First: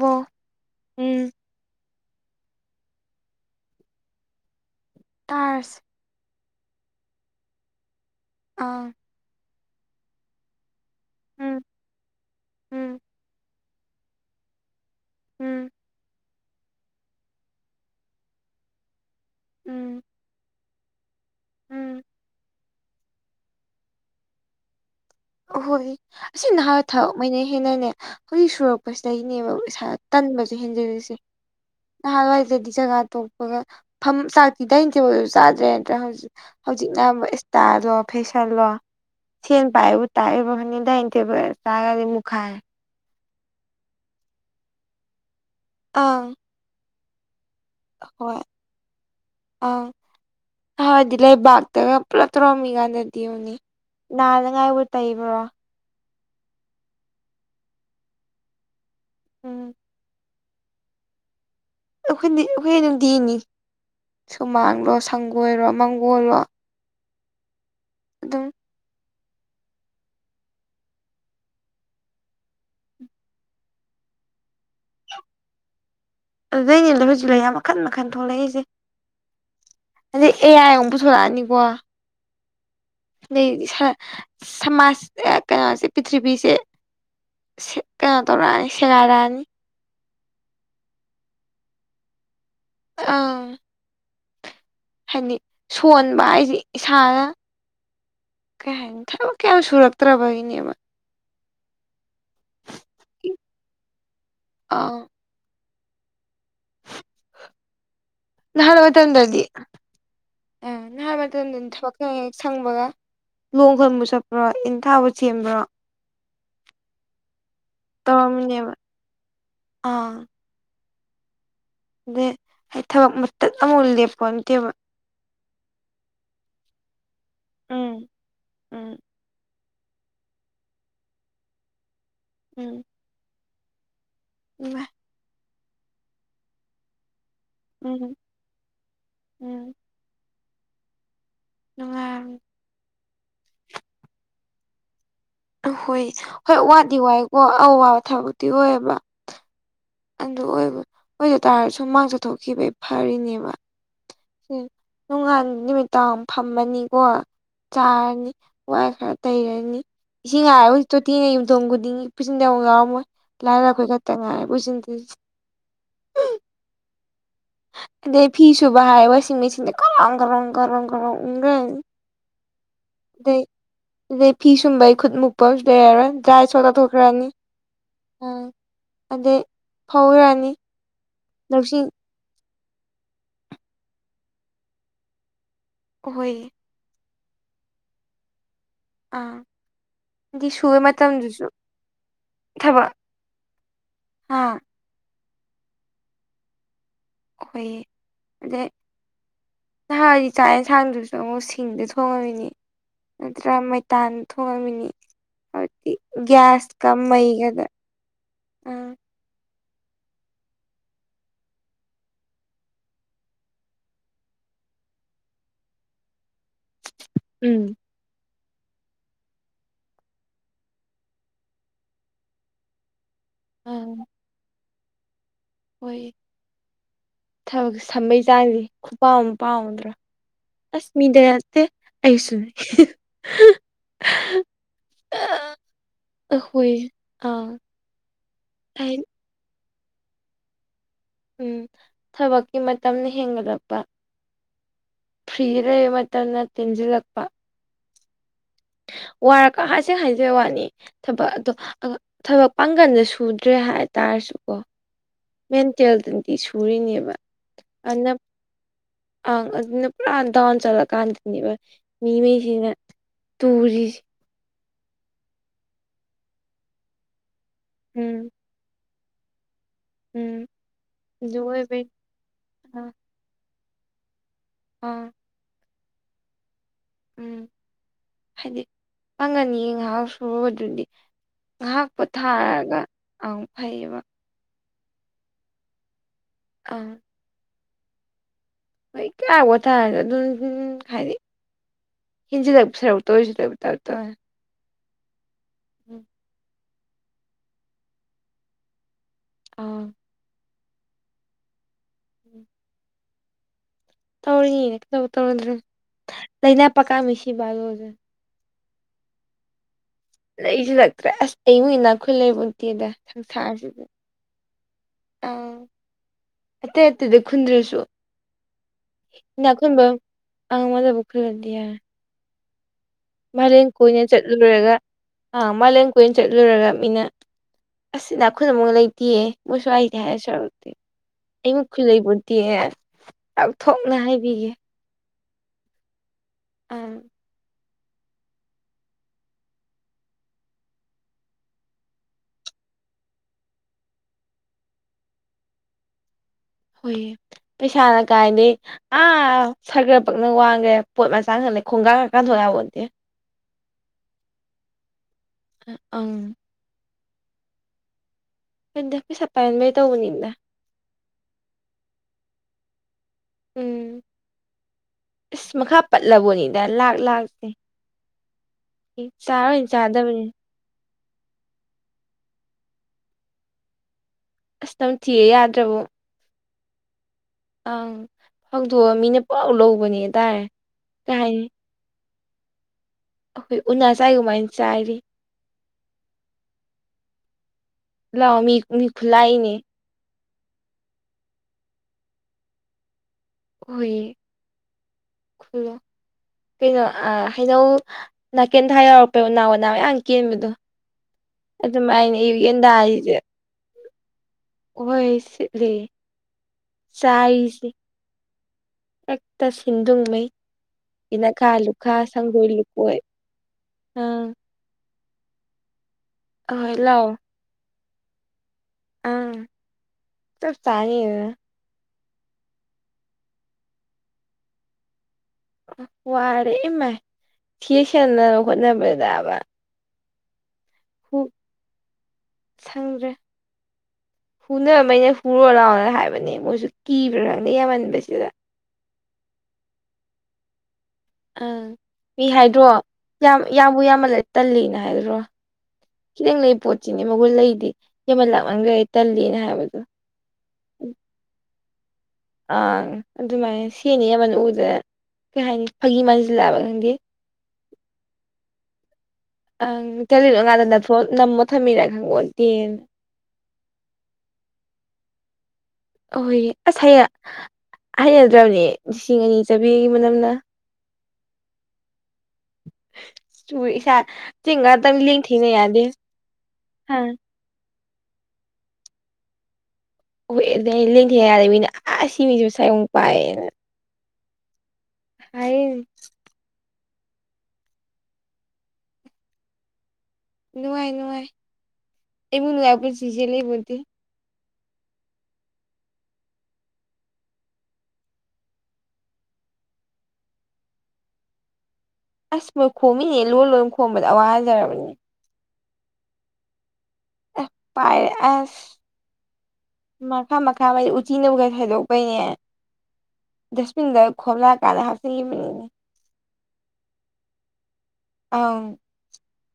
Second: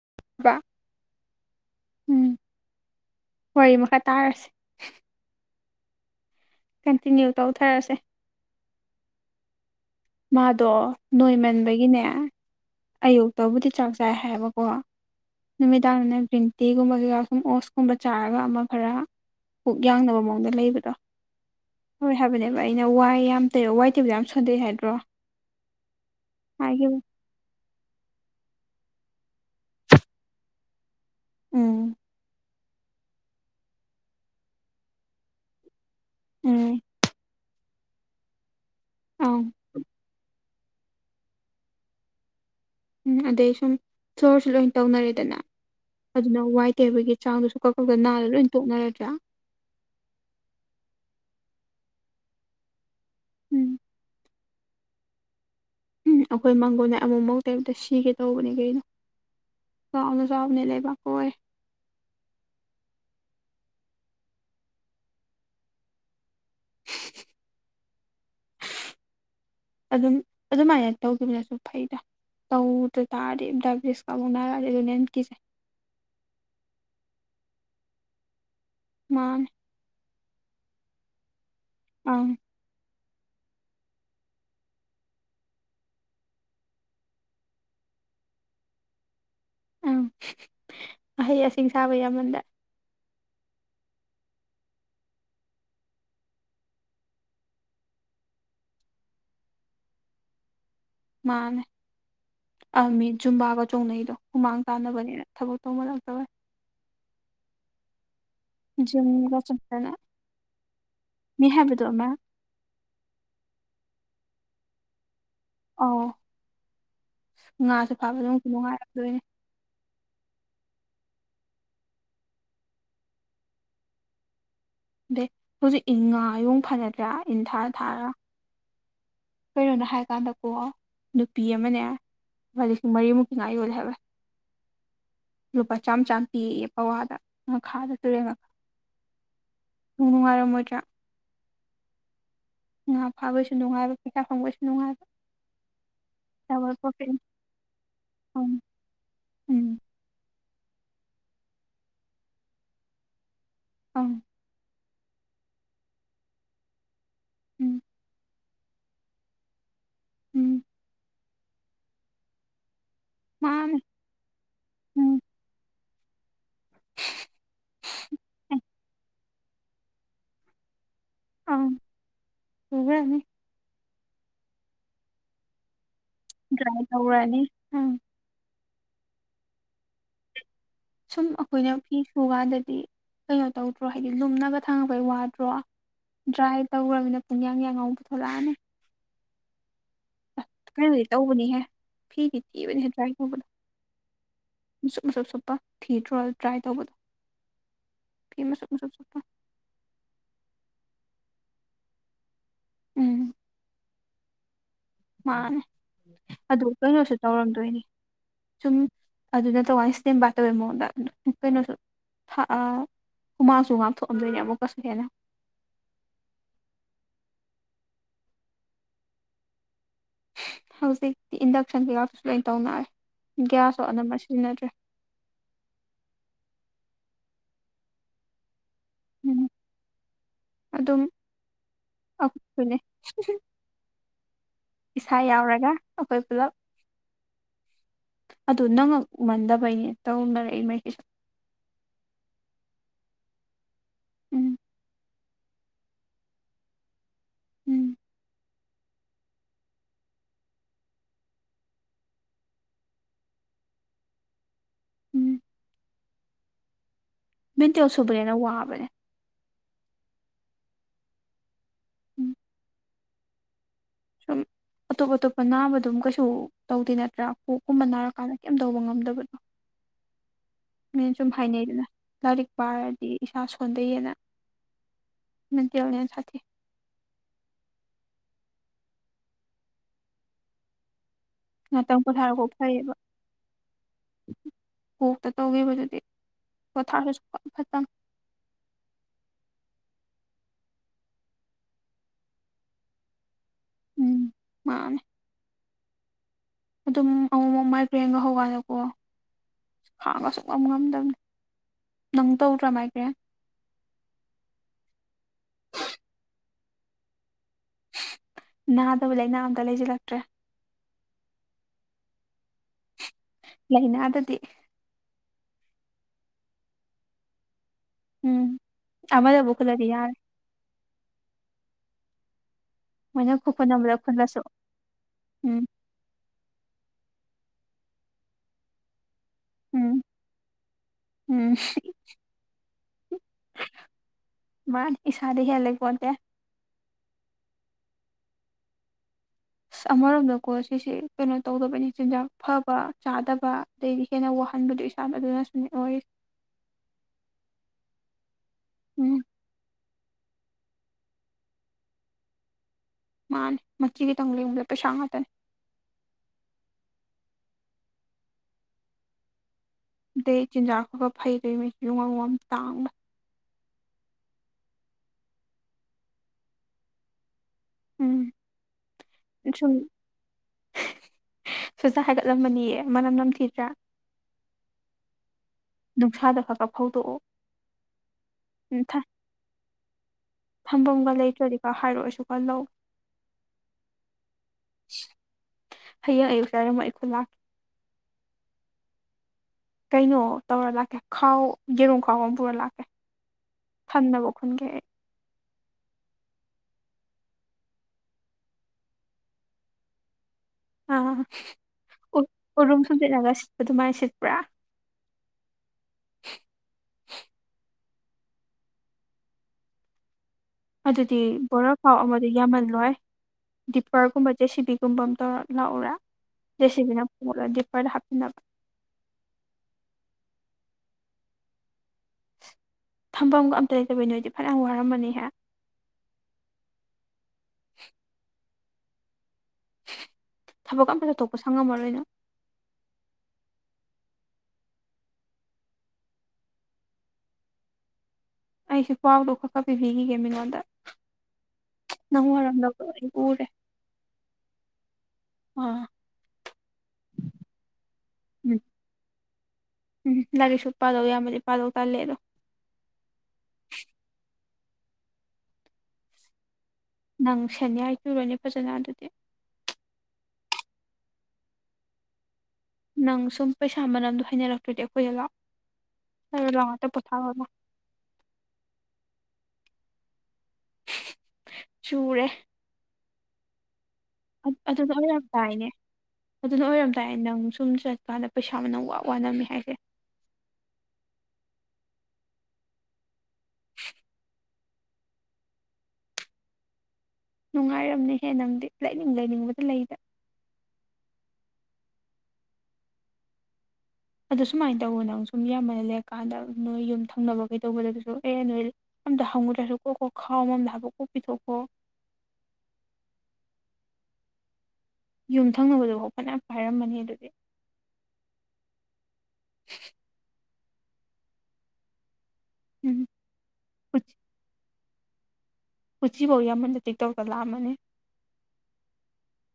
ꯕꯣ ꯕ ꯎꯝ ꯎꯝ ꯋꯥꯔꯤ ꯃꯈꯥ ꯇꯥꯔꯁꯤ ꯇꯥꯔꯁꯤ ꯀꯟꯇꯤꯅ꯭ꯌꯨ ꯇꯧꯊꯔꯁꯦ ꯑꯥ ꯃꯥꯗꯣ ꯎꯝ ꯅꯣꯏꯃꯟꯕꯒꯤꯅꯦ ꯎꯝ ꯑꯌꯨꯛꯇꯕꯨꯗꯤ ꯆꯥꯛ ꯆꯥꯏ ꯍꯥꯏꯌꯦꯕꯀꯣ ꯎꯝ ꯅꯨꯃꯤꯗꯥꯡꯗꯅ ꯒ꯭ꯔꯤꯟ ꯇꯤꯒꯨꯝꯕ ꯀꯩꯀꯥ ꯁꯨꯝ ꯑꯣꯁꯀꯨꯝꯕ ꯆꯥꯔꯒ ꯑꯃ ꯈꯔ ꯄꯨꯛ ꯎꯝ ꯌꯥꯡꯅꯕ ꯃꯑꯣꯡꯗ ꯂꯩꯕꯗꯣ ꯎꯝ ꯍꯣꯏ ꯍꯥꯏꯕꯅꯦꯕ ꯑꯩꯅ ꯋꯥꯏ ꯌꯥꯝ ꯇꯩꯌꯣ ꯋꯥꯏ ꯇꯩꯕꯖꯦ ꯌꯥꯝ ꯁꯣꯟꯗꯩ ꯍꯥꯏꯗ꯭ꯔꯣ ꯑꯍꯣꯏ ꯑꯁꯤ ꯅꯍꯥ ꯍꯥꯏꯒꯤꯕꯅꯦ ꯊꯥꯎ ꯃꯩꯅ ꯍꯦꯟꯅꯅꯦ ꯍꯧꯖꯤꯛ ꯁꯨꯔꯛꯄꯁꯤꯗꯩꯅꯦꯕ ꯏꯁꯥ ꯇꯟꯕꯁꯨ ꯍꯦꯟꯖꯜꯂꯤꯁꯦ ꯎꯝ ꯅꯍꯥꯜꯋꯥꯏꯗꯗꯤ ꯆꯥꯛꯆꯥ ꯇꯣꯛꯄꯒ ꯐꯝ ꯆꯥꯛꯇꯤ ꯗꯥꯏꯅꯤꯡ ꯊꯦꯕꯜꯗꯁꯨ ꯆꯥꯗ꯭ꯔꯦ ꯀ ꯍꯧꯖꯤꯛ ꯎꯝ ꯍꯧꯖꯤꯛꯅ ꯑꯃ ꯁ꯭ꯇꯥꯏꯜꯂꯣ ꯐꯦꯁꯟꯂꯣ ꯑꯪ ꯁꯦꯟ ꯄꯥꯏꯕꯨ ꯂꯩꯕ ꯈꯨꯅꯤꯡ ꯗꯥꯏꯅꯤꯡ ꯇꯦꯕꯜ ꯆꯥꯒ꯭ꯔꯗꯤ ꯃꯨꯈꯥꯏꯔꯦ ꯎꯝ ꯑꯗꯩ ꯁꯨꯝ ꯐ꯭ꯂꯣꯔꯁꯨ ꯂꯣꯏ ꯇꯧꯅꯔꯦꯗꯅ ꯑꯪ ꯑꯗꯨꯅ ꯋꯥꯏ ꯇꯩꯕꯒꯤ ꯆꯥꯡꯗꯨꯁꯨ ꯀꯛ ꯕꯛꯇ ꯅꯥꯜꯂ ꯂꯣꯏ ꯇꯣꯛꯅꯔꯗ꯭ꯔꯥ ꯑ ꯅꯍꯥꯋꯥꯏꯗꯤ ꯂꯩꯕꯥꯛꯇꯒ ꯄꯨꯂꯞ ꯇꯧꯔꯝꯃꯤꯒꯥꯟꯗ ꯅꯤ ꯎꯝ ꯅꯥꯅꯉꯥꯏꯕꯨ ꯇꯩꯕ꯭ꯔꯣ ꯎꯝ ꯑꯈꯣꯏ ꯃꯪꯒꯣꯟꯅ ꯑꯃꯨꯛ ꯃꯨꯛ ꯇꯩꯕꯗ ꯁꯤꯒꯦ ꯇꯧꯕꯅꯦ ꯀꯩꯅꯣ ꯎꯝ [unintelligible] ꯆꯥꯎꯅꯦ ꯂꯩꯕ ꯀꯣꯏ ꯑꯈꯣꯏꯗꯤ ꯑꯈꯣꯏ ꯅꯨꯡꯇꯤꯅꯤ ꯁꯨꯃꯥꯡꯂꯣ ꯁꯪꯒꯣꯏꯔꯣ ꯃꯥꯡꯒꯣꯜꯔꯣ ꯑꯗꯨꯝ ꯑꯗꯨꯝ ꯑꯗꯨꯃꯥꯏꯅ ꯇꯧꯒꯤꯕꯅꯁꯨ ꯐꯩꯗ ꯇꯧꯗ ꯇꯥꯔꯗꯤ ꯗꯥꯏꯕꯤꯇꯤꯁꯀ ꯑꯃꯨꯛ ꯅꯥꯔꯗꯤ ꯑꯗꯨꯅ ꯍꯦꯟꯅ ꯀꯤꯖꯩ꯫ ꯑꯗꯨꯗꯩꯅꯦ ꯍꯧꯖꯤꯛ ꯂꯩꯅꯥ ꯃꯈꯟ ꯃꯈꯟ ꯊꯣꯛꯂꯛꯏꯖꯦ ꯫ ꯃꯥꯅꯤ ꯑꯗꯨꯗꯤ ꯑꯦ ꯑꯃꯨꯛ ꯄꯨꯁꯜꯂꯛꯑꯅꯤꯀꯣ ꯑꯪ ꯑꯗꯩꯗꯤ ꯁ ꯁꯃꯥꯖ ꯑ ꯀꯩꯅꯣꯁꯦ ꯄ꯭ꯔꯤꯊꯤꯕꯤꯁꯦ ꯁꯤꯠ ꯀꯩꯅꯣ ꯇꯧꯔꯛꯑꯅꯤ ꯁꯦꯒꯥꯏꯔꯛꯑꯅꯤ ꯎꯝ ꯑꯍꯩ ꯑꯁꯤꯡ ꯁꯥꯕ ꯌꯥꯝꯃꯟꯗ ꯑꯪ ꯍꯥꯏꯗꯤ ꯁꯣꯟꯕ ꯍꯥꯏꯖꯤ ꯏꯁꯥꯅ ꯀꯩ ꯍꯥꯏꯅꯤ ꯊꯕꯛ ꯀꯩꯝ ꯁꯨꯔꯛꯇ꯭ꯔꯕꯒꯤꯅꯦꯕ꯫ ꯃꯥꯅꯦ ꯑꯥ ꯃꯤ ꯖꯨꯝꯕꯥꯒ ꯆꯣꯡꯅꯩꯗꯣ ꯍꯨꯃꯥꯡ ꯑꯥ ꯇꯥꯅꯕꯅꯤꯅ ꯊꯕꯛ ꯇꯧꯃꯜꯂꯛꯇꯕꯩ ꯅꯍꯥꯟꯋꯥꯏ ꯖꯤꯝꯒ ꯇꯟꯗꯗꯤ ꯆꯠꯇꯅ ꯎꯝ ꯅꯍꯥꯟꯋꯥꯏ ꯃꯤ ꯇꯟꯗꯗꯤ ꯍꯥꯏꯕꯗꯣ ꯊꯕꯛ ꯑꯃ ꯇꯧꯌꯥꯏ ꯁꯪꯕꯒ ꯂꯣꯡꯈꯟꯕ ꯆꯠꯄ꯭ꯔꯣ ꯏꯟꯊꯥꯕꯨ ꯆꯦꯟꯕ꯭ꯔꯣ ꯑꯧ ꯉꯥꯁꯦ ꯐꯥꯕ ꯑꯗꯨꯝꯁꯨ ꯇꯧꯔꯝꯃꯤꯅꯦꯕ ꯅꯨꯡꯉꯥꯏꯔꯛꯗꯣꯏꯅꯦ ꯑꯥ ꯑꯗꯩ ꯍꯥꯏ ꯊꯕꯛ ꯃꯇꯠ ꯑꯝꯕꯧ ꯂꯦꯞꯄꯣꯟꯇꯦꯕ꯫ ꯑꯗꯩ ꯍꯧꯖꯤꯛ ꯉꯥꯌꯣꯡ ꯐꯥꯅꯗ꯭ꯔꯥ ꯏꯟꯊꯥꯔ ꯎꯝ ꯊꯥꯔꯒ ꯎꯝ ꯀꯩꯅꯣꯅꯣ ꯍꯥꯏꯀꯥꯟꯗꯀꯣ ꯅꯨꯄꯤ ꯑꯃꯅꯦ ꯂꯨꯄꯥ ꯂꯤꯁꯤꯡ ꯃꯔꯤꯃꯨꯛꯀꯤ ꯉꯥ ꯌꯣꯜꯂꯦ ꯍꯥꯏꯕ꯫ ꯏꯃꯥꯏ ꯂꯨꯄꯥ ꯆꯥꯝ ꯆꯥꯝ ꯄꯤꯌꯦꯑꯦ ꯄꯋꯥꯗ ꯅꯈꯥꯗ ꯎꯝ ꯇꯨꯔꯦ ꯎꯝ ꯅꯨꯡꯉꯥꯏꯔꯝꯃꯣꯏꯗ꯭ꯔꯥ ꯅꯨꯉꯥꯏ ꯉꯥ ꯐꯥꯕꯩꯁꯨ ꯅꯨꯡꯉꯥꯏꯕ ꯄꯩꯁꯥ ꯐꯪꯕꯩꯁꯨ ꯅꯨꯡꯉꯥꯏꯕ ꯑꯍꯣꯏ ꯍꯣꯏ ꯗꯕꯜ ꯋꯥꯗꯤ ꯄ꯭ꯔꯣꯐꯤꯠ ꯋꯥꯏꯀꯣ ꯑꯋꯥꯕ ꯊꯕꯛꯇꯤ ꯎꯝ ꯑꯣꯏꯌꯦꯕ ꯎꯝ ꯑꯗꯨ ꯑꯣꯏꯕ ꯑꯣꯏꯖ ꯇꯥꯔꯁꯨꯨꯝ ꯃꯥꯡ ꯆꯠꯊꯣꯛꯈꯤꯕꯒꯤ ꯐꯔꯤꯅꯦꯕ ꯑꯪ ꯅꯣꯡꯉꯥꯟ ꯅꯨꯃꯤꯠ ꯇꯥꯕ ꯐꯝꯃꯅꯤꯀꯣ ꯎꯝ ꯆꯥꯔꯅꯤ ꯋꯥꯏ ꯈꯔ ꯇꯩꯔꯅꯤ ꯏꯁꯤꯡ ꯎꯝ ꯍꯥꯏꯔ ꯍꯧꯖꯤꯛ ꯇꯣꯇꯤꯉ ꯌꯨꯝꯊꯣꯡ ꯈꯨꯗꯤꯡꯒꯤ ꯄꯨꯁꯤꯟꯗꯕ ꯌꯥꯎꯔꯝꯃꯣꯏ ꯂꯥꯏꯔ ꯃꯥꯅꯤ ꯑꯩꯈꯣꯏ ꯈꯛꯇ ꯉꯥꯏꯔꯦ ꯎꯝ ꯄꯨꯟꯁꯤꯟꯗ꯭ꯔꯤꯁꯤ꯫ [unintelligible] ꯑꯗꯩ ꯑꯦ ꯐꯤꯁꯨꯕ ꯍꯥꯏꯔ ꯋꯥꯁꯤꯡ ꯃꯦꯆꯤꯟꯗ ꯒꯣꯔꯣꯡ ꯒꯣꯔꯣꯡ ꯒꯣꯔꯣꯡ ꯒꯣꯔꯣꯡ ꯑꯪ ꯁꯨꯒ꯭ꯔꯅꯤ ꯑꯗꯨꯗꯩ ꯐꯤ ꯁꯨꯝꯕꯩ ꯈꯨꯠ ꯃꯨꯛꯄ ꯑꯝꯁꯨ ꯂꯩꯔꯔꯣꯏ ꯗ꯭ꯔꯥꯏ ꯁꯣꯠ ꯇꯧꯊꯣꯛꯈ꯭ꯔꯅꯤ꯫ ꯇꯧꯔꯅꯤ ꯎꯝ ꯑꯥ ꯑꯗꯩ ꯐꯧꯌꯥꯔꯅꯤ ꯁꯨꯝ ꯑꯈꯣꯏꯅ ꯐꯤ ꯁꯨꯀꯥꯟꯗꯗꯤ ꯀꯩꯅꯣ ꯇꯧꯗ꯭ꯔꯣ ꯍꯥꯏꯗꯤ ꯂꯨꯝꯅꯕ ꯊꯥꯡꯉꯛꯄꯩ ꯋꯥꯗ꯭ꯔꯣ ꯍꯣꯏꯌꯦ ꯗ꯭ꯔꯥꯏ ꯇꯧꯒ꯭ꯔꯃꯤꯅ ꯄꯨꯡꯌꯥꯡ ꯌꯥꯡ ꯉꯥꯎ ꯄꯨ ꯊꯣꯛꯂꯛꯑꯅꯤ ꯑꯥ ꯑꯗꯩ ꯁꯨꯕ ꯀꯩꯅꯣꯗꯤ ꯃꯇꯝꯗꯨꯁꯨ ꯇꯧꯕꯅꯤꯍꯦ ꯐꯤꯗꯤ ꯊꯤꯕꯅꯤꯍꯦ ꯊꯕꯛ ꯗ꯭ꯔꯥꯏ ꯇꯧꯕꯗꯣ ꯑꯥ ꯃꯁꯨꯞ ꯃꯁꯨꯞ ꯁꯨꯞꯄ ꯊꯤꯗ꯭ꯔꯣ ꯗ꯭ꯔꯥꯏ ꯇꯧꯕꯗꯣ ꯈꯣꯏꯌꯦ ꯐꯤ ꯃꯆꯨꯞ ꯑꯗꯩ ꯃꯆꯨꯞ ꯁꯨꯞꯄ ꯅꯍꯥꯒꯤ ꯆꯥꯛ ꯑꯦꯟꯁꯥꯡꯗꯨꯁꯨ ꯑꯃꯨꯛ ꯁꯤꯡꯗ ꯊꯣꯡꯉꯝꯃꯤꯅꯤ ꯎꯝ ꯅꯠꯇ꯭ꯔ ꯃꯩ ꯇꯥꯟ ꯊꯣꯡꯉꯝꯃꯤꯅꯤ ꯃꯥꯟꯅꯦ ꯍꯧꯖꯤꯛꯇꯤ ꯑꯗꯨ ꯒ꯭ꯌꯥꯁꯀ ꯀꯩꯅꯣꯁꯨ ꯃꯩꯒꯗ ꯇꯧꯔꯝꯗꯣꯏꯅꯤ ꯁꯨꯝ ꯑꯥ ꯑꯗꯨꯅ ꯇꯧꯉꯥ ꯁ꯭ꯇꯦꯝꯕꯥꯠ ꯇꯧꯋꯦ ꯃꯑꯣꯡꯗ ꯑꯗꯨꯝ ꯀꯩꯅꯣꯁꯨ ꯊ ꯑ ꯍꯨꯃꯥꯡꯁꯨ ꯍꯨꯃꯥꯡ ꯊꯣꯛꯑꯝꯗꯣꯏꯅꯦ ꯑꯃꯨꯛꯀꯁꯨ ꯍꯦꯟꯅ ꯎꯝ ꯍꯧꯖꯤꯛꯇꯤ ꯏꯟꯗꯛꯁꯟ ꯀꯩꯀꯥꯇꯨꯁꯨ ꯂꯣꯏꯟ ꯇꯧꯅꯔꯦ ꯒ꯭ꯌꯥꯁꯁꯨ ꯑꯥ ꯑꯅꯝꯕ ꯁꯤꯖꯤꯟꯅꯗ꯭ꯔꯦ ꯍꯣꯏ ꯊꯛ ꯁꯝꯕꯩ ꯆꯥꯡꯖꯦ ꯈꯨꯠꯄꯥꯛꯃꯨꯛ ꯎꯝ ꯄꯥꯝꯑꯝꯗ꯭ꯔꯥ ꯑꯁ ꯑꯗꯨꯝ ꯃꯤꯗ ꯅꯠꯇꯦ ꯑꯩꯁꯨꯅꯦ ꯑꯩꯈꯣꯏꯅꯦ ꯏꯁꯥ ꯌꯥꯎꯔꯒ ꯑꯈꯣꯏ ꯄꯨꯂꯞ ꯑꯩꯈꯣꯏ ꯑꯥ ꯑꯗꯨ ꯑꯩ ꯅꯪꯉꯛ ꯃꯟꯗꯕꯩꯅꯦ ꯇꯧꯅꯔꯛꯏꯃꯩꯗꯨꯁꯨ ꯎꯝ ꯊꯕꯛꯀꯤ ꯃꯇꯝꯅ ꯍꯦꯟꯒꯠꯂꯛꯄ ꯎꯝ ꯐ꯭ꯔꯤ ꯂꯩꯕ ꯃꯇꯝꯅ ꯇꯤꯟꯖꯤꯜꯂꯛꯄ ꯎꯝ ꯋꯥꯔꯛꯀ ꯍꯥꯏꯁꯦ ꯍꯥꯏꯖ ꯋꯥꯅꯤ ꯊꯕꯛ ꯑꯗꯣ ꯑ ꯊꯕꯛ ꯄꯥꯡꯒꯜꯖꯦ ꯁꯨꯗ꯭ꯔꯦ ꯍꯥꯏꯇꯥꯔꯁꯨꯀꯣ ꯎꯝ ꯇꯦꯜꯗꯪꯗꯤ ꯁꯨꯔꯤꯅꯦꯕ ꯕꯤꯟꯇꯦꯜ ꯁꯨꯕꯅꯦꯅ ꯋꯥꯕꯅꯦ ꯑꯪ ꯑꯗꯨꯅ ꯄꯨꯔꯥ ꯗꯥꯎꯟ ꯆꯠꯂꯀꯥꯟꯗꯅꯦꯕ ꯎꯝ ꯃꯤꯃꯩꯁꯤꯅ ꯇꯨꯔꯤꯖꯤ ꯁꯨꯝ ꯑꯇꯣꯞ ꯑꯇꯣꯞꯄ ꯅꯥꯕꯗꯨꯝ ꯀꯩꯁꯨ ꯇꯧꯗꯦ ꯅꯠꯇ꯭ꯔꯥ ꯑꯣꯛꯀꯨꯝꯕ ꯎꯝ ꯅꯥꯔꯀꯥꯟꯗ ꯀꯩꯝ ꯇꯧꯕ ꯉꯝꯗꯕꯗꯣ ꯎꯝ ꯃꯤꯅ ꯁꯨꯝ ꯑꯗꯨ ꯑꯣꯏꯕꯩ ꯍꯥꯏꯅꯩꯗꯅ ꯂꯥꯏꯔꯤꯛ ꯑꯥ ꯄꯥꯔꯗꯤ ꯏꯁꯥ ꯁꯣꯟꯗꯌꯅ ꯑꯥ ꯃꯦꯟꯇꯦꯟꯅ ꯍꯦꯟ ꯁꯊꯤ ꯎꯝ ꯍꯥꯏꯗꯤ ꯄꯥꯡꯒꯜꯒꯤ ꯉꯥꯏꯍꯥꯛ ꯁꯨꯨꯕꯗꯨꯗꯤ ꯉꯥꯍꯥꯛ ꯉꯥꯛꯇꯪ ꯄꯣꯊꯥꯔꯛꯄ ꯄꯨꯊꯥꯔꯒ ꯐꯩꯌꯦꯕ ꯑꯪꯃꯨꯛ ꯐꯩꯌꯦꯕ ꯀꯣꯛꯇ ꯇꯧꯒꯤꯕꯗꯨꯗꯤ ꯑꯪ ꯄꯣꯊꯥꯔꯁꯨ ꯁꯐꯠ ꯐꯠꯇꯝꯅꯤ ꯍꯣꯏ ꯀꯌꯥ ꯋꯥꯊꯔꯖꯨ ꯑꯗꯨꯝ ꯍꯥꯏꯗꯤ ꯍꯦꯟꯖꯤꯜꯂꯛꯄ ꯁꯔꯨꯛꯇ ꯑꯣꯏꯁꯤꯟꯂꯛ ꯇꯥꯏꯞ ꯇꯧꯋꯦ ꯃꯥꯟꯅꯦ ꯎꯝ ꯑꯗꯨꯝ ꯑꯃꯨꯃꯨꯛ ꯃꯥꯏꯒ꯭ꯔꯦꯟꯗꯣ ꯍꯧꯀꯥꯟꯗꯀꯣ ꯑꯥ ꯈꯥꯡꯒ ꯁꯨꯛꯉꯝ ꯉꯝꯗꯝꯅꯤ ꯅꯪ ꯇꯧꯗ꯭ꯔꯥ ꯃꯥꯏꯒ꯭ꯔꯦꯟ ꯇꯧꯔꯤꯅꯤꯅꯦ ꯀꯩꯗꯧ ꯇꯧꯔꯣꯏꯗ꯭ꯔꯣ ꯂꯩꯅꯥ ꯄꯛꯀ ꯃꯤ ꯁꯤꯕꯥꯗꯣ ꯑꯣꯏꯗꯣꯏꯅꯤ ꯅꯥꯗꯕ ꯂꯩꯅꯥ ꯑꯝꯇ ꯂꯩꯖꯤꯜꯂꯛꯇ꯭ꯔꯦ ꯂꯩꯖꯤꯜꯂꯛꯇ꯭ꯔꯦ ꯑꯁ ꯑꯩꯃꯨꯛ ꯏꯅꯥꯛ ꯈꯨꯜ ꯂꯩꯕꯨꯠꯇꯦꯗ ꯁꯪꯁꯥꯔꯁꯤꯗꯤ ꯂꯥꯏꯅꯥꯗꯗꯤ ꯑꯥ ꯑꯇꯩ ꯑꯇꯩꯗ ꯈꯨꯟꯗ꯭ꯔꯁꯨ ꯎꯝ ꯏꯅꯥ ꯑꯃꯗꯕꯨ ꯈꯨꯜꯂꯗꯤ ꯈꯨꯕꯝ ꯌꯥꯔꯦ [unintelligible] ꯃꯣꯏꯅ ꯃꯥꯂꯦꯝ ꯈꯨꯈꯨꯟ ꯑꯃꯗ ꯀꯣꯏꯅ ꯈꯨꯜꯂꯁꯨ ꯆꯠꯂꯨꯔꯒ ꯑꯥ ꯎꯝ ꯃꯥꯂꯦꯝ ꯀꯣꯏ ꯆꯠꯂꯨꯔꯒ ꯃꯤꯅ ꯑꯁ [unintelligible] ꯎꯝ ꯂꯩꯇꯦ [unintelligible] ꯎꯝ ꯑꯩꯕꯨ ꯈꯨ ꯂꯩꯕꯣꯇꯣ ꯆꯥꯎꯊꯣꯛꯅ ꯍꯥꯏꯕꯤꯒꯦ ꯃꯥ ꯏꯁꯥꯗꯩ ꯍꯦꯜ ꯂꯩꯄꯣꯟꯇꯦ ꯑꯝ ꯑꯃꯔꯣꯝꯗꯀꯣ ꯁꯤꯁꯤ ꯀꯩꯅꯣ ꯇꯧꯗꯕꯩꯅꯤ ꯆꯤꯟꯖꯥꯛ ꯐꯕ ꯆꯥꯗꯕ ꯇꯩꯗꯤ ꯍꯦꯟꯅ ꯋꯥꯍꯟꯕꯗꯣ ꯏꯁꯥꯗ ꯑꯗꯨꯅꯁꯨꯅꯤ ꯑꯣꯏ ꯍꯣꯌꯦ ꯄꯩꯁꯥꯅ ꯀꯥꯏꯗꯩ ꯎꯝ ꯑꯥ [unintelligible] ꯄꯛꯅ ꯋꯥꯡꯒ꯭ꯔꯦ ꯄꯣꯠ ꯃꯆꯥꯈꯛꯂꯦ ꯈꯣꯡꯒꯥꯟꯒ ꯀꯥꯟꯊꯣꯛ ꯌꯣꯕꯣꯇꯦ ꯃꯥꯅꯤ ꯃꯆꯤ ꯈꯤꯇꯪ ꯂꯦꯡꯕꯗ ꯄꯩꯁꯥ ꯉꯥꯛꯇꯅꯤ ꯑꯪ [unintelligible] [unintelligible] ꯎꯝ ꯏꯁ ꯃꯈꯥ ꯄꯠꯂꯕꯣꯅꯤꯗ ꯂꯥꯛ ꯂꯥꯛꯇꯦ ꯎꯝ ꯆꯥꯔꯣꯏꯟ ꯁꯨꯝ ꯆꯥꯗꯕꯅꯤ [unintelligible] ꯃꯅꯝ ꯅꯝꯊꯤꯗ꯭ꯔꯥ ꯑꯁ ꯅꯝꯊꯤꯌꯦ ꯌꯥꯗ꯭ꯔꯕꯨ ꯅꯨꯡꯁꯥꯗ ꯈꯥ ꯈ꯭ꯔ ꯐꯧꯗꯣꯛꯑꯣ ꯑꯪ ꯎꯝ ꯍꯧꯗꯣꯛꯑ ꯃꯤꯅ ꯄꯥꯎ ꯂꯧꯕꯅꯦꯇꯥꯔꯦ ꯀꯩ ꯍꯥꯏꯅꯤ ꯈꯥ ꯍꯥꯏꯔꯑꯣ ꯑꯩꯁꯨ ꯈꯥ ꯂꯧ ꯑꯩꯈꯣꯏ ꯎꯅꯥꯁꯥꯏ ꯗꯨꯃꯥꯏ ꯆꯥꯏꯔꯤ ꯍꯌꯦꯡ ꯑꯌꯨꯛ ꯆꯥꯏꯔꯝꯃꯣ ꯑꯩ ꯈꯨ ꯂꯥꯛ ꯂꯥꯑꯣ ꯃꯤ ꯃꯤ ꯈꯨꯂꯥꯏꯅꯦ ꯀꯩꯅꯣ ꯇꯧꯔ ꯂꯥꯛꯀꯦ ꯈꯥꯎ ꯌꯦꯔꯨꯝ ꯈꯥꯎ ꯑꯝ ꯄꯨꯔ ꯂꯥꯛꯀꯦ ꯍꯣꯏꯌꯦ ꯊꯟꯅꯕ ꯈꯨꯟꯒꯦ ꯑꯩ ꯑꯣ ꯀꯩꯅꯣ ꯑꯥ ꯍꯩꯅꯧ ꯅꯥꯀꯦꯟ ꯊꯥ ꯌꯥꯎꯔꯛꯄꯩ ꯎꯅꯥ ꯋꯥꯅꯥ ꯃꯌꯥꯝ ꯀꯦꯟꯕꯗꯣ ꯑꯥ ꯑꯗꯨꯃꯥꯏꯅ ꯑꯌꯨꯛ ꯎꯔꯨꯝ ꯁꯨꯝꯖꯤꯠꯅꯒ ꯁꯤꯠꯄ ꯗꯨꯃꯥꯏ ꯁꯤꯠꯄ꯭ꯔꯥ ꯑꯣꯍꯣꯏ ꯁꯤꯠꯂꯦ ꯆꯥꯏꯁꯤ [unintelligible] ꯑꯗꯨꯗꯤ ꯏꯅꯈꯥ ꯕꯣꯔ ꯂꯨꯈꯥ ꯈꯥꯎ ꯑꯃꯗꯤ ꯁꯪꯒꯣꯏ ꯌꯥꯝꯃꯟꯂꯣꯏ ꯂꯨꯀꯣꯏ ꯑꯪ ꯗꯤꯄꯔꯒꯨꯝꯕ ꯖꯦꯁꯤꯄꯤ ꯇꯨꯝꯕꯝ ꯇꯧꯔ ꯂꯥꯛꯎꯔꯥ ꯑꯍꯣꯏ ꯖꯦꯁꯤꯕꯤꯅ ꯂꯥꯛꯑꯣ ꯀꯣꯠꯂ ꯗꯤꯄꯔꯗ ꯍꯥꯞꯄꯤꯅꯕ ꯑꯪ ꯆꯞ ꯆꯥꯏꯌꯦ ꯊꯝꯕꯝꯒ ꯑꯝꯇ ꯂꯩꯇꯕꯩ ꯅꯣꯏꯗꯤ ꯐꯅꯌꯥꯝ ꯋꯥꯔꯝꯃꯅꯤ ꯋꯥꯔꯦ ꯏꯃꯥꯏ ꯊꯤ ꯁꯦꯟꯂ ꯍꯣꯠꯅꯕꯗꯕ ꯊꯕꯛꯀ ꯍꯨ ꯑꯝꯇ ꯊꯣꯛꯄ ꯁꯪꯉꯝꯃꯔꯣꯏ ꯅꯥ ꯁꯪꯗ꯭ꯔꯦ ꯐꯨꯅꯕꯩꯅꯦ ꯐꯨꯔꯨ ꯂꯥꯎꯑꯣꯅ ꯑꯩ ꯍꯥꯏꯕꯅꯦ ꯃꯣꯏꯁꯨ ꯀꯤꯕ꯭ꯔꯥ ꯈꯪꯗꯦ ꯌꯥꯝꯃꯟꯕꯁꯤꯗ ꯑꯩꯁꯨ ꯄꯥꯎꯗꯣ ꯈꯥ ꯈꯥ ꯄꯤꯕꯤꯒꯤꯒꯦ ꯃꯤꯉꯣꯟꯗ ꯑꯥ ꯃꯤ ꯅꯪ ꯍꯥꯏꯗ꯭ꯔꯣ ꯋꯥꯔꯝꯗꯕꯗꯣ ꯑꯩ ꯌꯥꯝ ꯎꯔꯦ ꯌꯥꯝꯕꯨ ꯌꯥꯝꯃꯜꯂꯗꯤ ꯇꯜꯂꯤꯅ ꯍꯥꯏꯒ꯭ꯔꯣ ꯑꯥ ꯈꯤꯇꯪ ꯂꯩ ꯄꯣꯠꯆꯤꯅꯦ ꯃꯥꯒꯨ ꯂꯩꯗꯤ ꯍꯦꯃꯟ ꯎꯝ ꯂꯥꯛꯃꯟꯒ꯭ꯔꯦ ꯇꯜꯂꯤꯅ ꯍꯥꯏꯕꯗꯣ ꯎꯝ ꯂꯥꯔꯤꯛꯁꯨ ꯄꯥꯗꯧ ꯌꯥꯝꯕꯅꯤ ꯄꯥꯗꯧ ꯇꯜꯂꯦꯗꯣ [unintelligible] ꯅꯪ ꯁꯦꯟ ꯍꯥꯏ ꯆꯨꯔꯅꯦ ꯐꯖꯅ ꯑꯗꯨꯗꯤ꯫ ꯑꯪ [unintelligible] ꯀꯥꯟꯗ ꯐꯣꯟ ꯅꯝꯃ ꯊꯝꯃꯤꯔ ꯈꯪꯄꯣꯟꯇꯦ ꯅꯪ ꯁꯨꯝ ꯄꯩꯁꯥ ꯃꯅꯝꯗꯣ ꯍꯥꯏꯅꯔꯛꯇ꯭ꯔꯗꯤ ꯑꯩꯈꯣꯏꯗ ꯂꯥꯛꯑꯣ꯫ ꯑꯍꯣꯏ ꯂꯩꯔꯣ ꯂꯥꯛꯑꯣ ꯑꯁ ꯉꯥꯛꯇ ꯍꯥꯏ ꯄꯣꯊꯥꯔꯣ ꯂꯥꯎ ꯍꯥꯏꯅꯗ꯭ꯔꯕꯅꯦ ꯂꯤꯁꯤꯡ ꯑꯅꯤ ꯆꯕꯤꯒꯤ ꯃꯅꯝꯅ꯫ ꯆꯨꯔꯦ꯫ ꯆꯨꯔꯦ ꯏꯁꯥ ꯆꯤꯟ ꯑꯗꯨꯗ ꯉꯥꯛꯇꯪ ꯂꯦꯡꯊꯦꯡꯅ ꯑꯣꯏꯔꯝꯗꯥꯏꯅꯦ ꯌꯥꯗꯦ ꯑꯗꯨꯗ ꯍꯥ ꯑꯣꯏꯔꯝꯗꯥꯏꯅꯦ ꯅꯪ ꯁꯨꯝ ꯆꯠ ꯀꯥꯟꯗ ꯄꯩꯁꯥ ꯃꯅꯝ ꯋꯥ ꯋꯥ ꯅꯝꯃꯦ ꯍꯥꯏꯁꯦ꯫ ꯑꯣ ꯑꯗꯨꯗ ꯂꯦꯟꯊꯦ ꯍꯥꯏꯔꯦ ꯃꯤꯅꯦ ꯑ ꯁꯤꯅꯤꯁꯨ ꯁꯥꯏꯌꯨꯛ ꯄꯥꯏꯑꯌꯦꯅ [unintelligible] ꯍꯥꯏ꯫ ꯅꯨꯡꯉꯥꯏꯔꯝꯅꯦꯍꯦ ꯅꯪꯗꯤ ꯂꯥꯏꯅꯤꯡ ꯂꯩꯅꯤꯡꯕꯗ ꯂꯩꯗ ꯅꯨꯡꯉꯥꯏ ꯅꯨꯡꯉꯥꯏ ꯑꯩꯃꯨꯛ ꯅꯨꯪꯉꯥꯏꯕꯥ ꯄꯨꯟꯁꯤꯁꯦ ꯂꯩꯕꯣꯟꯇꯦ꯫ ꯑꯗꯣ ꯁꯨꯃꯥꯏꯅ ꯇꯧꯕ ꯅꯪ ꯁꯨꯝ ꯌꯥꯝꯃꯟꯅ ꯂꯩꯔ ꯀꯥꯟꯗ ꯅꯣꯏ ꯌꯨꯝ ꯊꯪꯅꯕ ꯀꯩꯗꯧꯕꯗꯁꯨ ꯑꯦ ꯅꯣꯏ ꯑꯝꯗ ꯍꯪꯉꯨꯗ꯭ꯔꯁꯨ ꯀꯣꯛ ꯀꯣꯛ ꯈꯥꯎ ꯑꯃ ꯑꯝꯗ ꯍꯥꯕꯣ ꯀꯣꯛ ꯄꯤꯊꯣꯛꯈꯣ꯫ ꯑꯁ ꯃꯣꯏ ꯈꯣꯝꯃꯤꯅꯦ ꯂꯣꯟ ꯂꯣꯟ ꯈꯣꯝꯕꯗ ꯑꯋꯥꯖꯔꯕꯅꯤ꯫ ꯌꯨꯝ ꯊꯪꯅꯕꯗꯨꯐꯥꯎ ꯐꯅꯌꯥꯝ ꯄꯥꯏꯔꯝꯃꯅꯤ ꯑꯗꯨꯗꯤ꯫ ꯄꯥꯏꯔꯦ ꯑꯁ ꯃꯐꯝ ꯑ ꯈꯃꯁꯦ ꯎꯆꯤꯅ [unintelligible] ꯊꯥꯏꯗꯣꯛꯄꯩꯅꯦ ꯎꯝ ꯗꯁꯕꯤꯟꯗ ꯈꯣꯝꯂꯛꯑꯀꯥꯟꯗ ꯍꯥꯞ [unintelligible] ꯀꯆꯤꯐꯥꯎ ꯌꯥꯝꯃꯟꯗ ꯇꯦꯛ ꯇꯧꯔꯒ ꯂꯥꯛꯑꯃꯅꯤ꯫ ꯑꯧ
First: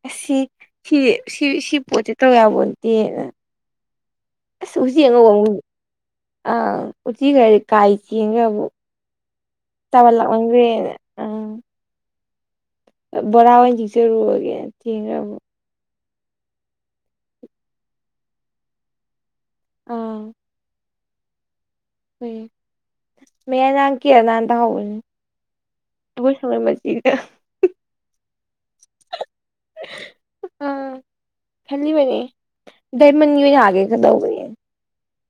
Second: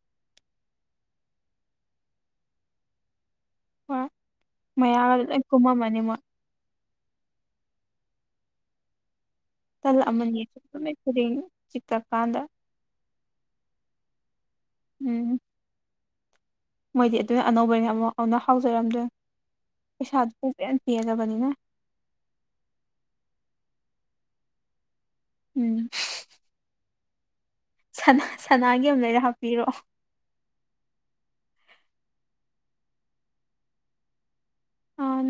ꯑꯁꯤ ꯁꯤ ꯁꯤ ꯁꯤ ꯄꯣꯠꯁꯦ ꯇꯧ ꯌꯥꯄꯣꯠꯇꯦꯅ꯫ ꯍꯣꯏ ꯨꯏꯁ ꯑꯨꯆꯤ ꯃꯌꯥꯒꯗꯣ ꯑꯉꯧꯕ ꯂꯣꯏ ꯑꯃ ꯑꯨꯔꯤꯕ꯫ ꯀꯨꯝꯃꯝꯃꯅꯤ ꯃꯣꯏ ꯑꯥ ꯎꯆꯤ ꯍꯖꯤꯛ ꯀꯥꯏ ꯆꯦꯟꯈ꯭ꯔꯦꯕꯨ ꯇꯥꯕꯜ ꯂꯥꯛꯃꯟꯒ꯭ꯔꯦꯅ꯫ ꯀꯩꯗꯧꯔꯤꯅꯣ ꯑꯥ ꯆꯤꯛꯇꯔꯀꯥꯟꯗ꯫ ꯕꯣꯔꯥ ꯑꯣꯏꯅ ꯆꯆꯔꯨꯔꯒꯦ ꯊꯦꯡꯈꯔ ꯎꯝ ꯑꯃꯨꯛ꯫ ꯃꯣꯏꯗꯤ ꯑꯗꯨꯅ ꯑꯅꯧꯕꯩꯅ ꯑꯃꯨꯛ ꯑꯃꯟꯅ ꯍꯥꯎꯖꯔꯝꯗꯣꯏ ꯑꯥ ꯄꯩꯁꯥꯗꯨ ꯄꯨꯡꯄꯦꯟ ꯄꯦꯟꯂꯕꯅꯤꯅ꯫ ꯀꯔꯤ ꯃꯦꯔꯥ ꯅꯥꯝ ꯀꯌꯥ ꯅꯥꯝ ꯇꯧꯍꯧꯕꯅꯦ꯫ ꯎꯝ꯫ ꯑꯩꯈꯣꯏ ꯁꯨꯃꯥꯏ [unintelligible] ꯁꯅꯥ ꯁꯅꯥꯒꯤ ꯑꯝ ꯂꯩꯔ ꯍꯥꯞꯄꯤꯔꯛꯑꯣ꯫ ꯑ ꯈꯜꯂꯤꯕꯅꯤ ꯗꯥꯏꯃꯟꯒꯤ ꯑꯣꯏꯅ ꯌꯥꯒ ꯀꯗꯧꯕ꯫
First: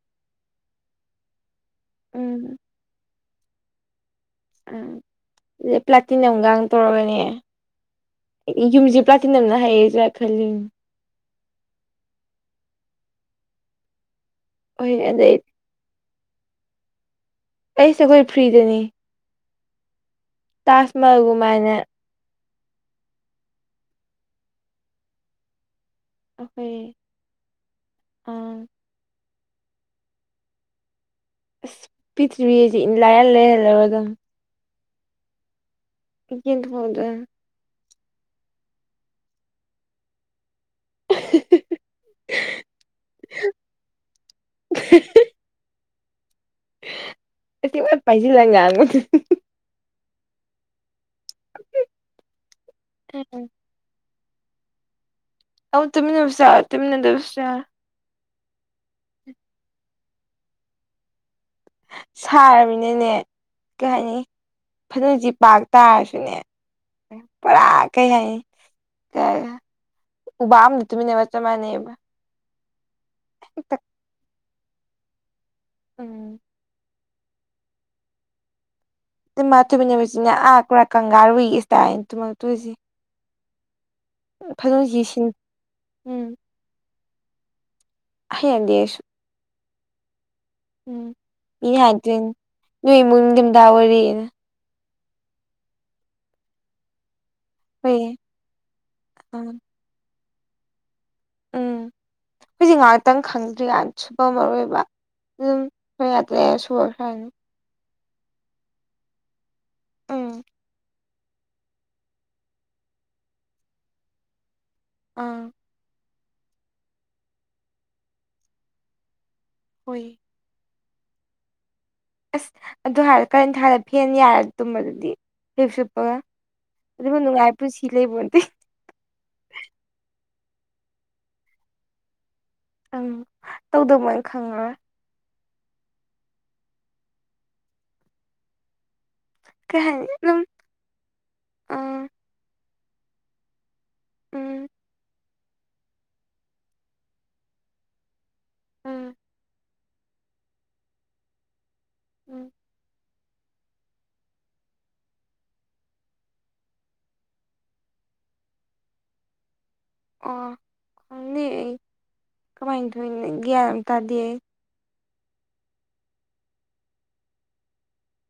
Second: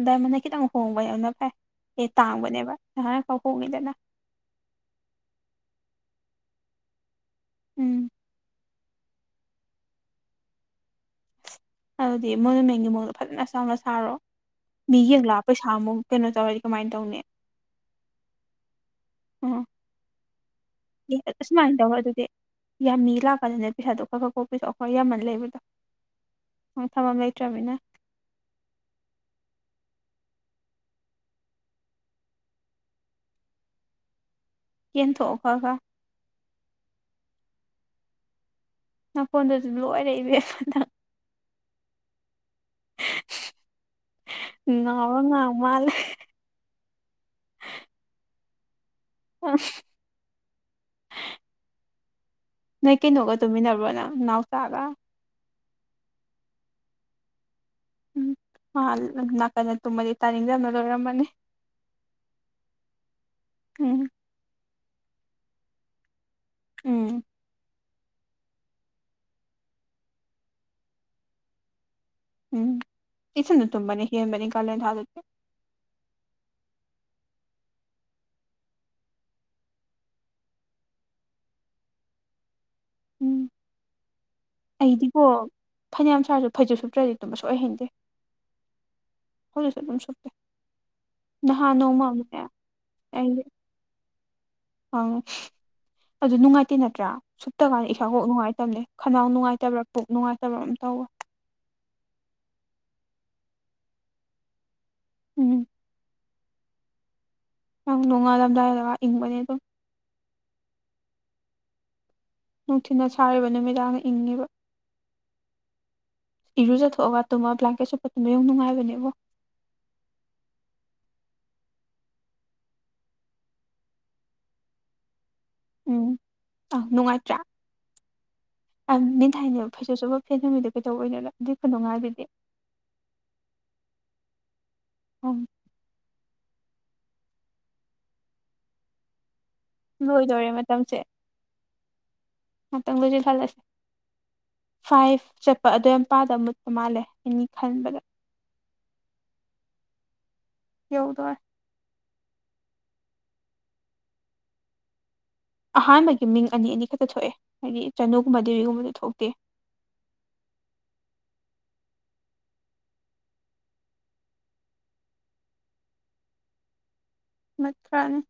ꯗꯥꯏꯃꯟꯅ ꯈꯤꯇꯪ ꯍꯣꯡꯕ ꯌꯥꯝꯅ ꯐꯩ ꯑꯦ ꯎꯝ ꯇꯥꯡꯕꯅꯦꯕ ꯅꯍꯥꯟꯈꯥꯎ ꯍꯣꯡꯉꯤꯗꯅ꯫ ꯎꯝ ꯑꯗꯨ ꯄ꯭ꯂꯥꯇꯤꯅꯝ ꯒꯥꯡ ꯇꯧꯔꯒꯅꯦ꯫ ꯎꯝ꯫ ꯌꯨꯝꯁꯦ ꯄ꯭ꯂꯥꯇꯤꯅꯝꯅ ꯍꯩꯔꯁꯤꯔꯥ ꯈꯜꯂꯤꯃꯤ꯫ ꯑꯗꯨꯗꯤ ꯃꯣꯏꯅ ꯃꯦꯟꯒꯤ ꯃꯑꯣꯡꯗ ꯐꯖꯅ ꯆꯥꯎꯅ ꯁꯥꯔꯣ ꯍꯣꯏ ꯃꯤ ꯑꯗꯩ ꯌꯦꯡꯂꯛꯑ ꯄꯩꯁꯥ ꯥ [unintelligible] ꯃꯨꯛ ꯀꯩꯅꯣ ꯇꯧꯔꯗꯤ ꯀꯃꯥꯏꯅ ꯇꯧꯅꯤ꯫ ꯑꯩꯁꯦ ꯂꯣꯏꯅ ꯐ꯭ꯔꯤꯗꯅꯤ꯫ ꯎꯝ꯫ ꯅꯪ ꯇꯥꯖꯃꯍꯜꯒꯨꯃꯥꯏꯅ ꯑꯁꯨꯃꯥꯏꯅ ꯇꯧꯔ ꯑꯗꯨꯗꯤ ꯌꯥꯝ ꯃꯤ ꯂꯥꯛꯄꯅꯤꯅꯦ ꯄꯩꯁꯥꯗꯣ ꯈꯔ ꯈꯔ ꯀꯣꯛ ꯄꯤꯗꯣ ꯈꯣꯏ ꯌꯥꯝꯃꯜ ꯂꯩꯕꯗꯣ꯫ ꯑꯈꯣꯏ ꯊꯝꯐꯝ ꯂꯩꯇ꯭ꯔꯕꯅꯤꯅ ꯑ ꯑꯁ ꯄꯤꯊ꯭ꯔꯤꯕꯤꯁꯦ ꯏꯟ ꯂꯥꯏꯌꯥꯔ ꯂꯥꯏꯌꯥꯔ ꯂꯧꯔꯗꯝꯅꯤ꯫ ꯌꯦꯟꯊꯣꯛꯑꯣ ꯈꯔ ꯈꯔ꯫ ꯌꯦꯡꯊꯣꯛꯑꯨꯗꯣꯏꯅꯤ꯫ ꯅꯥꯈꯣꯟꯗꯨꯁꯨ ꯂꯣꯏꯔꯦ ꯏꯕꯦꯝꯃ ꯅꯪ ꯉꯥꯎꯔꯥ ꯉꯥꯡ ꯃꯥꯜꯂꯦ ꯑꯁꯤ ꯑꯣꯠ ꯄꯥꯏꯖꯤꯜꯂ ꯉꯥꯡꯕꯗꯨ ꯑꯁ ꯅꯣꯏ ꯀꯩꯅꯣꯒ ꯎꯝ ꯇꯨꯃꯤꯟꯅꯕ꯭ꯔꯣ ꯅꯪ ꯅꯥꯎꯆꯥꯒ ꯑꯧ ꯇꯨꯝꯃꯤꯟꯅꯕꯁꯨ ꯌꯥꯎꯏ ꯇꯨꯃꯤꯟꯅꯗꯥꯕꯁꯨ ꯌꯥꯎꯋꯦ ꯎꯝ ꯅꯥꯀꯟꯗ ꯇꯨꯝꯃꯗꯤ ꯇꯥꯅꯤꯡꯗꯝꯅꯥ ꯂꯣꯏꯔꯝꯃꯥꯅꯤ ꯁꯥꯔꯕꯃꯤꯅꯅꯦ ꯀꯩ ꯎꯝ ꯍꯥꯏꯅꯤ ꯐꯅꯦꯛꯁꯤ ꯄꯥꯛ ꯇꯥꯔꯁꯨꯅꯦ ꯎꯝ ꯄꯣꯔꯥ ꯀꯩ ꯍꯥꯏꯅꯤ ꯎꯕꯥꯛ ꯑꯃꯗꯥ ꯇꯨꯃꯤꯟꯅꯕꯒꯥ ꯆꯞ ꯃꯥꯅꯩꯌꯦꯕ ꯎꯝ ꯏꯊꯟꯗꯥ ꯇꯨꯝꯕꯅꯥ ꯍꯦꯟꯕꯅꯤ ꯀꯥꯂꯦꯟ ꯊꯥꯗꯗꯤ ꯎꯝ ꯏꯃ ꯊꯣꯏꯃꯤꯅꯦꯕꯁꯤꯅꯦ ꯑꯥ ꯄꯨꯔꯥ ꯀꯪꯒꯥꯔꯨꯒꯤ ꯏꯁꯇꯥ꯭ꯏꯟ ꯊꯨꯝꯃꯛꯇꯣꯏꯁꯤ ꯎꯝ ꯑꯩꯗꯤꯕꯣ ꯁꯤꯟ ꯐꯥꯅꯌꯥꯝ ꯎꯝ ꯁꯥꯔꯁꯨ ꯐꯩꯖꯞ ꯁꯨꯞꯇ꯭ꯔꯥꯗꯤ ꯇꯨꯃꯕꯥ ꯁꯨꯛꯍꯩ ꯍꯩꯅꯗꯦ ꯍꯩꯅꯥꯗꯦ ꯑꯩꯁꯨ ꯍꯧꯖꯤꯀꯁꯨ ꯑꯗꯨꯝ ꯁꯨꯞꯄꯦ ꯅꯍꯥꯟ ꯃꯤꯅꯥ ꯅꯣꯡꯃ ꯍꯥꯏꯗꯣꯏꯝ ꯑꯃꯅꯦ ꯅꯣꯏ ꯏꯃꯨꯡ ꯑꯩ ꯅꯤꯡꯗꯝꯊꯥ ꯑꯣꯏꯔꯤꯅ ꯑꯪ ꯑꯗꯨ ꯅꯨꯡꯉꯥꯏꯇꯦ ꯅꯠꯇ꯭ꯔꯥ ꯁꯨꯞꯇ ꯀꯥꯟꯗ ꯍꯣꯏ ꯏꯁꯥ ꯀꯣꯛ ꯅꯨꯡꯉꯥꯏꯇꯕꯅꯦ ꯈꯅꯥꯎ ꯑꯥ ꯅꯨꯡꯉꯥꯏꯇꯕ꯭ꯔꯥ ꯄꯨꯛ ꯅꯨꯡꯉꯥꯏꯇꯕ꯭ꯔꯥ ꯑꯃ ꯇꯧꯕꯥ ꯎꯝ ꯍꯧꯖꯤꯛ ꯉꯍꯥꯛꯇꯪ ꯈꯪꯗ꯭ꯔꯤꯀꯥꯟ ꯁꯨꯞꯄꯝꯃꯔꯣꯏꯕꯥ ꯎꯝ ꯍꯣꯔꯦꯟ ꯉꯥꯛꯇꯪ ꯂꯩꯔꯥ ꯁꯣꯔ ꯁꯥꯟꯅꯤ ꯅꯣꯡꯉꯥꯜꯂꯝꯗꯥꯏꯗꯒ ꯏꯪꯕꯅꯦ ꯑꯗꯨꯝ ꯑꯝ ꯅꯨꯡꯊꯤꯟꯅ ꯁꯥꯔꯤꯕ ꯅꯨꯃꯤꯗꯥꯡꯅ ꯏꯪꯉꯤꯕ ꯑꯥ ꯏꯔꯨꯖꯊꯣꯛꯑꯒ ꯇꯨꯝꯃꯒꯥ ꯕ꯭ꯂꯀꯦꯠ ꯁꯨꯞꯄꯥ ꯇꯨꯝꯕꯥ ꯌꯣꯡ ꯅꯨꯡꯉꯥꯏꯕꯅꯦꯕꯣ ꯍꯣꯏꯌꯦ ꯑꯁ ꯑꯗꯨ ꯍꯥꯏꯔ ꯀꯥꯂꯦꯟꯊꯥꯗꯥ ꯐꯦꯟ ꯌꯥꯏꯔ ꯇꯨꯝꯕꯗꯨꯗꯤ ꯐꯩꯖꯨꯞ ꯁꯨꯞꯄꯒ ꯎꯝ ꯑꯗꯨꯕꯨ ꯅꯨꯡꯉꯥꯏꯕ ꯄꯨꯟꯁꯤ ꯂꯩꯕꯣꯟꯇꯦ ꯃꯤꯅꯥ ꯊꯥꯏꯅꯦꯕ ꯐꯩꯖꯨꯞ ꯁꯨꯄꯥ ꯐꯦꯟ ꯍꯨꯃꯤꯗꯣ ꯀꯩꯗꯧꯕꯩꯅꯣꯅꯥ ꯑꯗꯨꯏ ꯈꯨꯅꯨꯡꯉꯥꯏꯗꯨꯗꯤ ꯑꯪ ꯇꯧꯗꯥ ꯃꯣꯏꯅꯥ ꯈꯪꯉꯔꯣꯏ ꯎꯝ ꯀꯩ ꯍꯥꯏꯅꯤ ꯑꯗꯨꯝ ꯂꯣꯏꯗꯣꯔꯦ ꯃꯇꯝꯁꯦ ꯑꯥ ꯃꯇꯝ ꯂꯣꯏꯖꯤꯟꯍꯜꯂꯁꯦ ꯎꯝ ꯐꯥꯏ꯭ꯚ ꯆꯠ ꯑꯗꯨꯋꯥꯏ ꯃꯄꯥꯗ ꯃꯨꯠꯄ ꯃꯥꯜꯂꯦ ꯑꯩꯅꯥ ꯈꯟꯕꯗ ꯎꯝ ꯌꯧꯗꯣꯔꯦ ꯎꯝ ꯑꯍꯥꯟꯕꯒꯤ ꯃꯤꯡ ꯑꯅꯤ ꯑꯅꯤ ꯈꯛꯇ ꯊꯣꯛꯑꯦ ꯍꯥꯏꯗꯤ ꯆꯥꯅꯨꯒꯨꯝꯕ ꯗꯦꯕꯤꯒꯨꯝꯕꯗ ꯊꯣꯛꯇꯦ ꯑꯣ ꯈꯪꯗꯦ ꯑꯩ ꯀꯃꯥꯏꯟ ꯇꯧꯔꯤꯅꯣ ꯒ꯭ꯌꯥꯟ ꯑꯥꯝ ꯇꯥꯗꯦ ꯑꯩ ꯃꯨꯠꯈ꯭ꯔꯥꯅꯤ